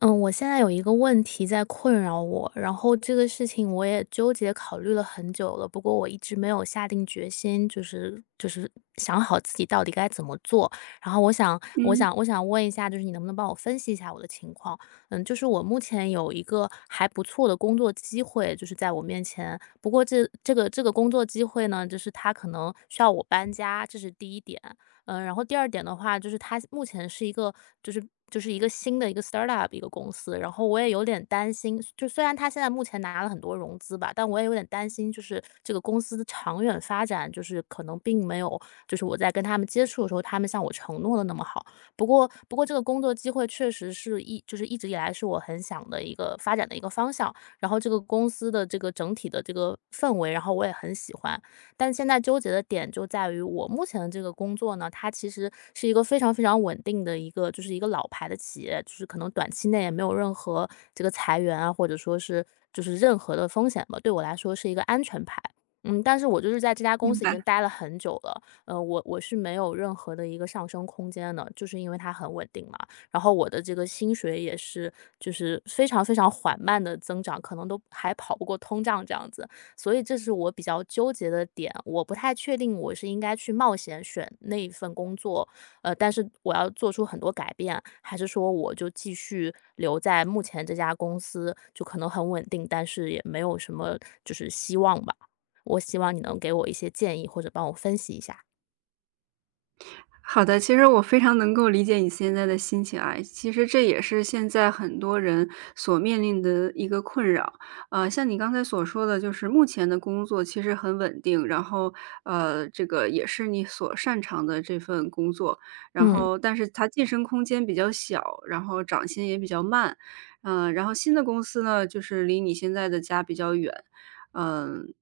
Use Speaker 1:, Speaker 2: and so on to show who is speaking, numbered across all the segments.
Speaker 1: 嗯，我现在有一个问题在困扰我，然后这个事情我也纠结考虑了很久了，不过我一直没有下定决心，就是想好自己到底该怎么做。然后我想，我
Speaker 2: 嗯，
Speaker 1: 想，我想问一下，就是你能不能帮我分析一下我的情况？嗯，就是我目前有一个还不错的工作机会，就是在我面前。不过这个工作机会呢，就是它可能需要我搬家，这是第一点。嗯，然后第二点的话，就是它目前是一个就是就是一个新的一个 startup 一个公司，然后我也有点担心，就虽然它现在目前拿了很多融资吧，但我也有点担心，就是这个公司的长远发展，就是可能并没有，就是我在跟他们接触的时候，他们向我承诺的那么好。不过这个工作机会确实是一就是一直以来是我很想的一个发展的一个方向，然后这个公司的这个整体的这个氛围，然后我也很喜欢。但现在纠结的点就在于我目前的这个工作呢，它其实是一个非常非常稳定的一个，就是一个老牌的企业，就是可能短期内也没有任何这个裁员啊，或者说是就是任何的风险吧，对我来说是一个安全牌。嗯，但是我就是在这家公
Speaker 2: 明
Speaker 1: 司已
Speaker 2: 白。
Speaker 1: 经待了很久了，我是没有任何的一个上升空间的，就是因为它很稳定嘛。然后我的这个薪水也是就是非常非常缓慢的增长，可能都还跑不过通胀这样子。所以这是我比较纠结的点，我不太确定我是应该去冒险选那一份工作，但是我要做出很多改变，还是说我就继续留在目前这家公司，就可能很稳定，但是也没有什么就是希望吧。我希望你能给我一些建议，或者帮我分析一下。
Speaker 2: 好的，其实我非常能够理解你现在的心情啊，其实这也是现在很多人所面临的一个困扰。像你刚才所说的，就是目前的工作其实很稳定，然后这个也是你所擅长的这份工作，然
Speaker 1: 嗯
Speaker 2: 后但是它晋升空间比较小，然后涨薪也比较慢，嗯，然后新的公司呢，就是离你现在的家比较远，嗯、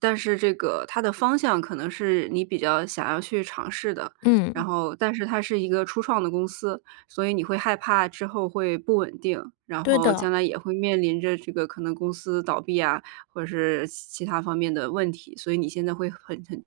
Speaker 2: 但是这个它的方向可能是你比较想要去尝试的，然
Speaker 1: 嗯，
Speaker 2: 后但是它是一个初创的公司，所以你会害怕之后会不稳定，然
Speaker 1: 对
Speaker 2: 后
Speaker 1: 的。
Speaker 2: 将来也会面临着这个可能公司倒闭啊，或者是其他方面的问题，所以你现在会很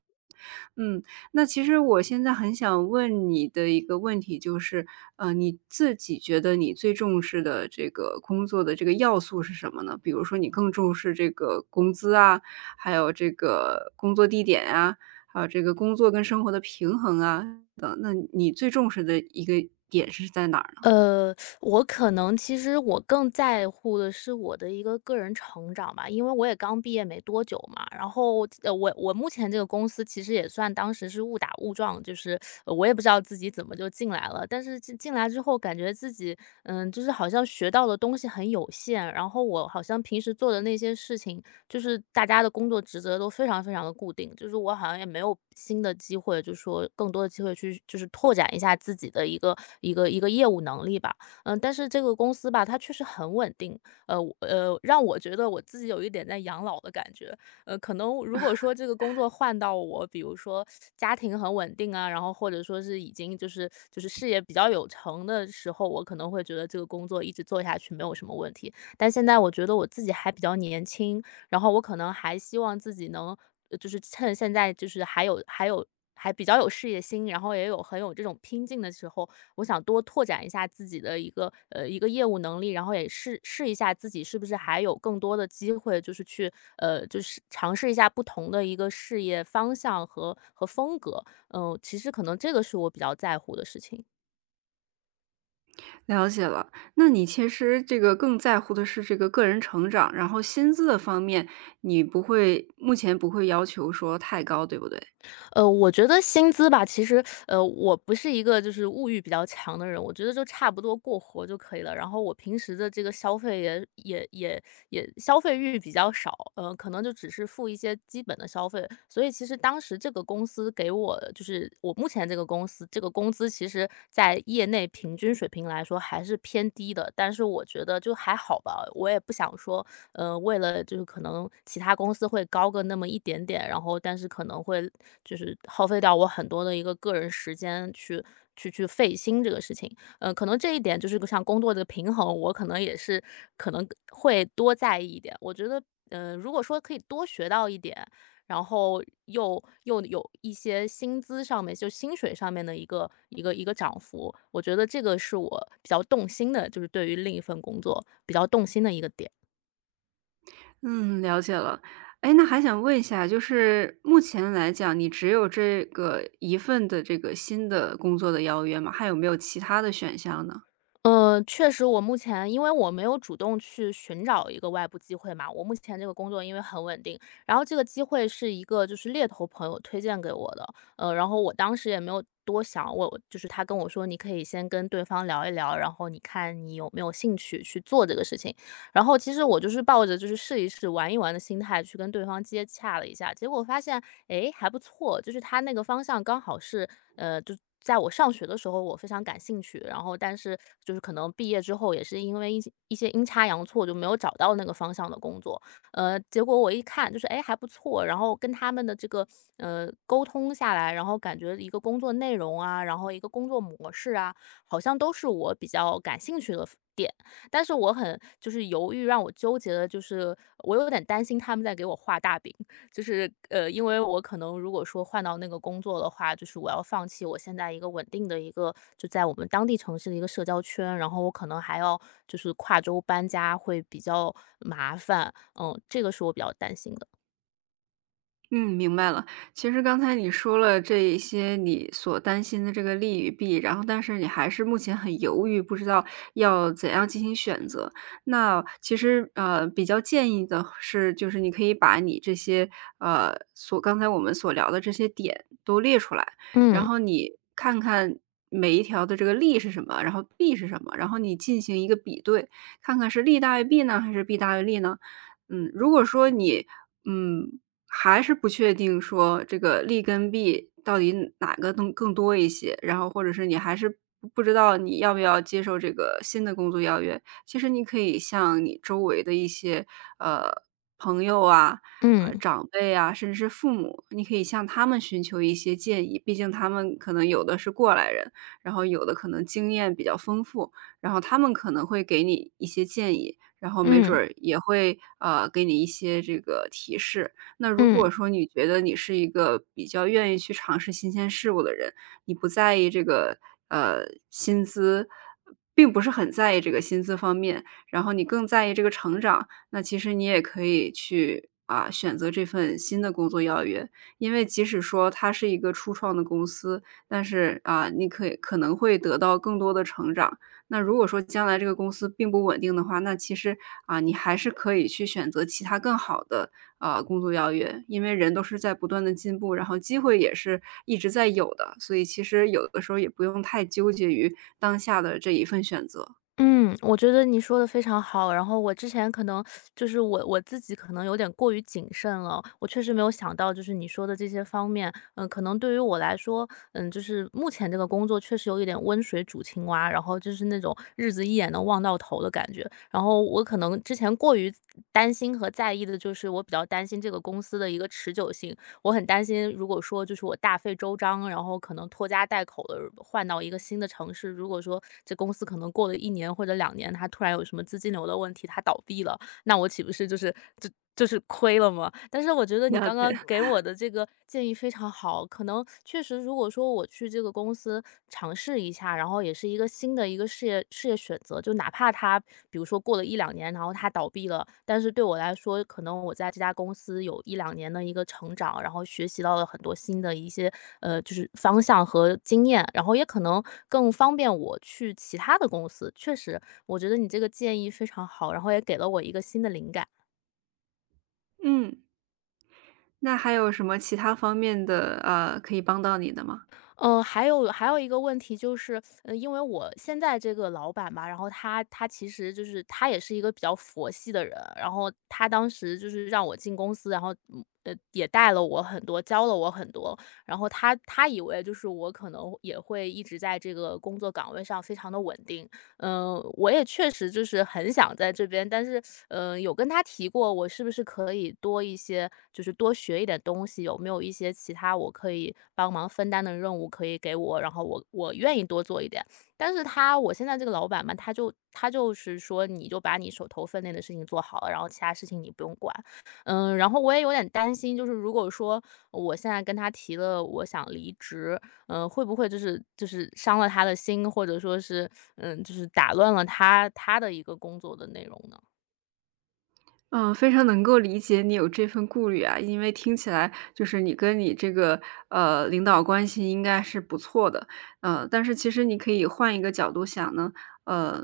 Speaker 2: 嗯。那其实我现在很想问你的一个问题就是，你自己觉得你最重视的这个工作的这个要素是什么呢？比如说你更重视这个工资啊，还有这个工作地点啊，还有这个工作跟生活的平衡啊等，那你最重视的一个点是在哪儿呢？
Speaker 1: 我可能其实我更在乎的是我的一个个人成长吧，因为我也刚毕业没多久嘛。然后，我目前这个公司其实也算当时是误打误撞，就是我也不知道自己怎么就进来了，但是进来之后感觉自己就是好像学到的东西很有限，然后我好像平时做的那些事情，就是大家的工作职责都非常非常的固定，就是我好像也没有新的机会，就是说更多的机会去就是拓展一下自己的一个业务能力吧。嗯，但是这个公司吧，它确实很稳定，呃我呃，让我觉得我自己有一点在养老的感觉，可能如果说这个工作换到我，比如说家庭很稳定啊，然后或者说是已经就是事业比较有成的时候，我可能会觉得这个工作一直做下去没有什么问题。但现在我觉得我自己还比较年轻，然后我可能还希望自己能，就是趁现在就是还有还比较有事业心，然后也有很有这种拼劲的时候，我想多拓展一下自己的一个一个业务能力，然后也试试一下自己是不是还有更多的机会，就是去就是尝试一下不同的一个事业方向和风格。其实可能这个是我比较在乎的事情。
Speaker 2: 了解了，那你其实这个更在乎的是这个个人成长，然后薪资的方面，你不会目前不会要求说太高，对不对？
Speaker 1: 我觉得薪资吧，其实，我不是一个就是物欲比较强的人，我觉得就差不多过活就可以了。然后我平时的这个消费也消费欲比较少，可能就只是付一些基本的消费。所以其实当时这个公司给我就是我目前这个公司这个工资，其实在业内平均水平来说还是偏低的，但是我觉得就还好吧，我也不想说为了就是可能其他公司会高个那么一点点，然后但是可能会就是耗费掉我很多的一个个人时间去费心这个事情。可能这一点就是像工作的平衡，我可能也是可能会多在意一点。我觉得，如果说可以多学到一点，然后又有一些薪资上面，就薪水上面的一个涨幅，我觉得这个是我比较动心的，就是对于另一份工作比较动心的一个点。
Speaker 2: 嗯，了解了。哎，那还想问一下，就是目前来讲，你只有这个一份的这个新的工作的邀约吗？还有没有其他的选项呢？
Speaker 1: 嗯，确实，我目前因为我没有主动去寻找一个外部机会嘛，我目前这个工作因为很稳定，然后这个机会是一个就是猎头朋友推荐给我的，然后我当时也没有多想，我就是他跟我说你可以先跟对方聊一聊，然后你看你有没有兴趣去做这个事情，然后其实我就是抱着就是试一试、玩一玩的心态去跟对方接洽了一下，结果发现，诶，还不错，就是他那个方向刚好是，就在我上学的时候我非常感兴趣，然后但是就是可能毕业之后也是因为一些阴差阳错就没有找到那个方向的工作，结果我一看就是，诶，还不错，然后跟他们的这个，沟通下来，然后感觉一个工作内容啊，然后一个工作模式啊，好像都是我比较感兴趣的。但是我很就是犹豫，让我纠结的就是，我有点担心他们在给我画大饼，就是因为我可能如果说换到那个工作的话，就是我要放弃我现在一个稳定的一个就在我们当地城市的一个社交圈，然后我可能还要就是跨州搬家会比较麻烦，嗯，这个是我比较担心的。
Speaker 2: 嗯，明白了。其实刚才你说了这一些你所担心的这个利与弊，然后但是你还是目前很犹豫，不知道要怎样进行选择。那其实比较建议的是，就是你可以把你这些刚才我们所聊的这些点都列出来，然
Speaker 1: 嗯
Speaker 2: 后你看看。每一条的这个利是什么，然后弊是什么，然后你进行一个比对，看看是利大于弊呢，还是弊大于利呢？嗯，如果说你嗯还是不确定说这个利跟弊到底哪个更多一些，然后或者是你还是不知道你要不要接受这个新的工作邀约。其实你可以向你周围的一些，呃，朋友啊，
Speaker 1: 嗯
Speaker 2: 长辈啊，甚至是父母，你可以向他们寻求一些建议。毕竟他们可能有的是过来人，然后有的可能经验比较丰富，然后他们可能会给你一些建议，然后没准
Speaker 1: 嗯
Speaker 2: 儿也会，给你一些这个提示。那如
Speaker 1: 嗯。
Speaker 2: 果说你觉得你是一个比较愿意去尝试新鲜事物的人，你不在意这个，呃，薪资并不是很在意这个薪资方面，然后你更在意这个成长，那其实你也可以去，啊，选择这份新的工作邀约。因为即使说它是一个初创的公司，但是，啊，你可以可能会得到更多的成长。那如果说将来这个公司并不稳定的话，那其实，啊，你还是可以去选择其他更好的工作邀约，因为人都是在不断的进步，然后机会也是一直在有的，所以其实有的时候也不用太纠结于当下的这一份选择。
Speaker 1: 嗯，我觉得你说的非常好。然后我之前可能就是我自己可能有点过于谨慎了，我确实没有想到就是你说的这些方面。嗯，可能对于我来说，嗯，就是目前这个工作确实有一点温水煮青蛙，然后就是那种日子一眼能望到头的感觉。然后我可能之前过于担心和在意的就是我比较担心这个公司的一个持久性，我很担心，如果说就是我大费周章，然后可能拖家带口的换到一个新的城市，如果说这公司可能过了一年或者两年，它突然有什么资金流的问题，它倒闭了，那我岂不是就是就就是亏了吗？但是我觉得你
Speaker 2: 了
Speaker 1: 刚
Speaker 2: 解。
Speaker 1: 刚给 我的这个建议非常好，可能确实如果说我去这个公司尝试一下，然后也是一个新的一个事业选择，就哪怕它比如说过了一两年，然后它倒闭了，但是对我来说，可能我在这家公司有一两年的一个成长，然后学习到了很多新的一些就是方向和经验，然后也可能更方便我去其他的公司。确实，我觉得你这个建议非常好，然后也给了我一个新的灵感。
Speaker 2: 嗯，那还有什么其他方面的，可以帮到你的吗？
Speaker 1: 嗯，还有一个问题就是，因为我现在这个老板吧，然后他其实就是他也是一个比较佛系的人，然后他当时就是让我进公司，然后也带了我很多，教了我很多，然后他以为就是我可能也会一直在这个工作岗位上非常的稳定，我也确实就是很想在这边，但是，有跟他提过，我是不是可以多一些，就是多学一点东西，有没有一些其他我可以帮忙分担的任务可以给我，然后我愿意多做一点。但是我现在这个老板嘛，他就是说，你就把你手头分内的事情做好了，然后其他事情你不用管。然后我也有点担心，就是如果说我现在跟他提了我想离职，会不会就是伤了他的心，或者说是，就是打乱了他的一个工作的内容呢？
Speaker 2: 嗯，非常能够理解你有这份顾虑啊，因为听起来就是你跟你这个领导关系应该是不错的，但是其实你可以换一个角度想呢，呃，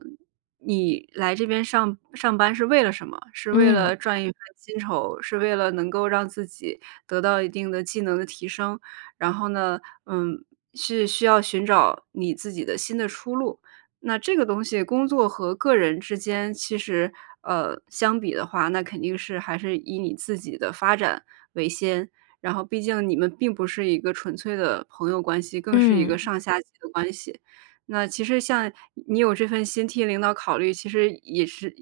Speaker 2: 你来这边上班是为了什么？是为了
Speaker 1: 嗯
Speaker 2: 赚一份薪酬，是为了能够让自己得到一定的技能的提升，然后呢，嗯，是需要寻找你自己的新的出路。那这个东西工作和个人之间其实，相比的话，那肯定是还是以你自己的发展为先。然后毕竟你们并不是一个纯粹的朋友关系，更是一个
Speaker 1: 嗯。
Speaker 2: 上下级的关系。那其实像你有这份心替领导考虑，其实也是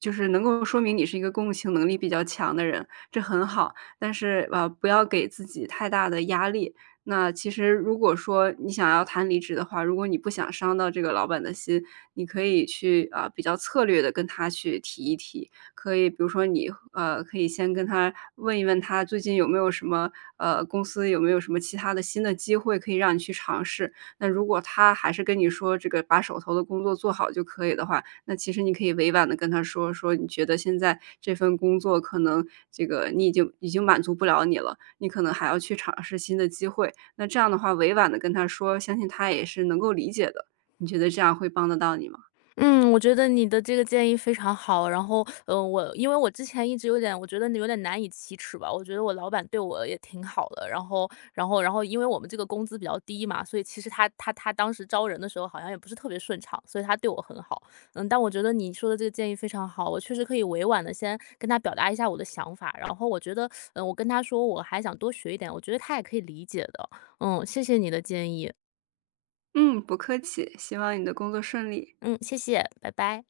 Speaker 2: 就是能够说明你是一个共情能力比较强的人，这很好。但是，不要给自己太大的压力。那其实如果说你想要谈离职的话，如果你不想伤到这个老板的心，你可以去啊、比较策略的跟他去提一提，可以比如说你可以先跟他问一问他最近有没有什么公司有没有什么其他的新的机会可以让你去尝试。那如果他还是跟你说这个把手头的工作做好就可以的话，那其实你可以委婉的跟他说说你觉得现在这份工作可能这个你已经满足不了你了，你可能还要去尝试新的机会。那这样的话，委婉的跟他说，相信他也是能够理解的。你觉得这样会帮得到你吗？
Speaker 1: 嗯，我觉得你的这个建议非常好。然后，我因为我之前一直有点，我觉得你有点难以启齿吧。我觉得我老板对我也挺好的。然后，因为我们这个工资比较低嘛，所以其实他当时招人的时候好像也不是特别顺畅，所以他对我很好。嗯，但我觉得你说的这个建议非常好，我确实可以委婉的先跟他表达一下我的想法。然后我觉得，我跟他说我还想多学一点，我觉得他也可以理解的。嗯，谢谢你的建议。
Speaker 2: 嗯，不客气，希望你的工作顺利。
Speaker 1: 嗯，谢谢，拜拜。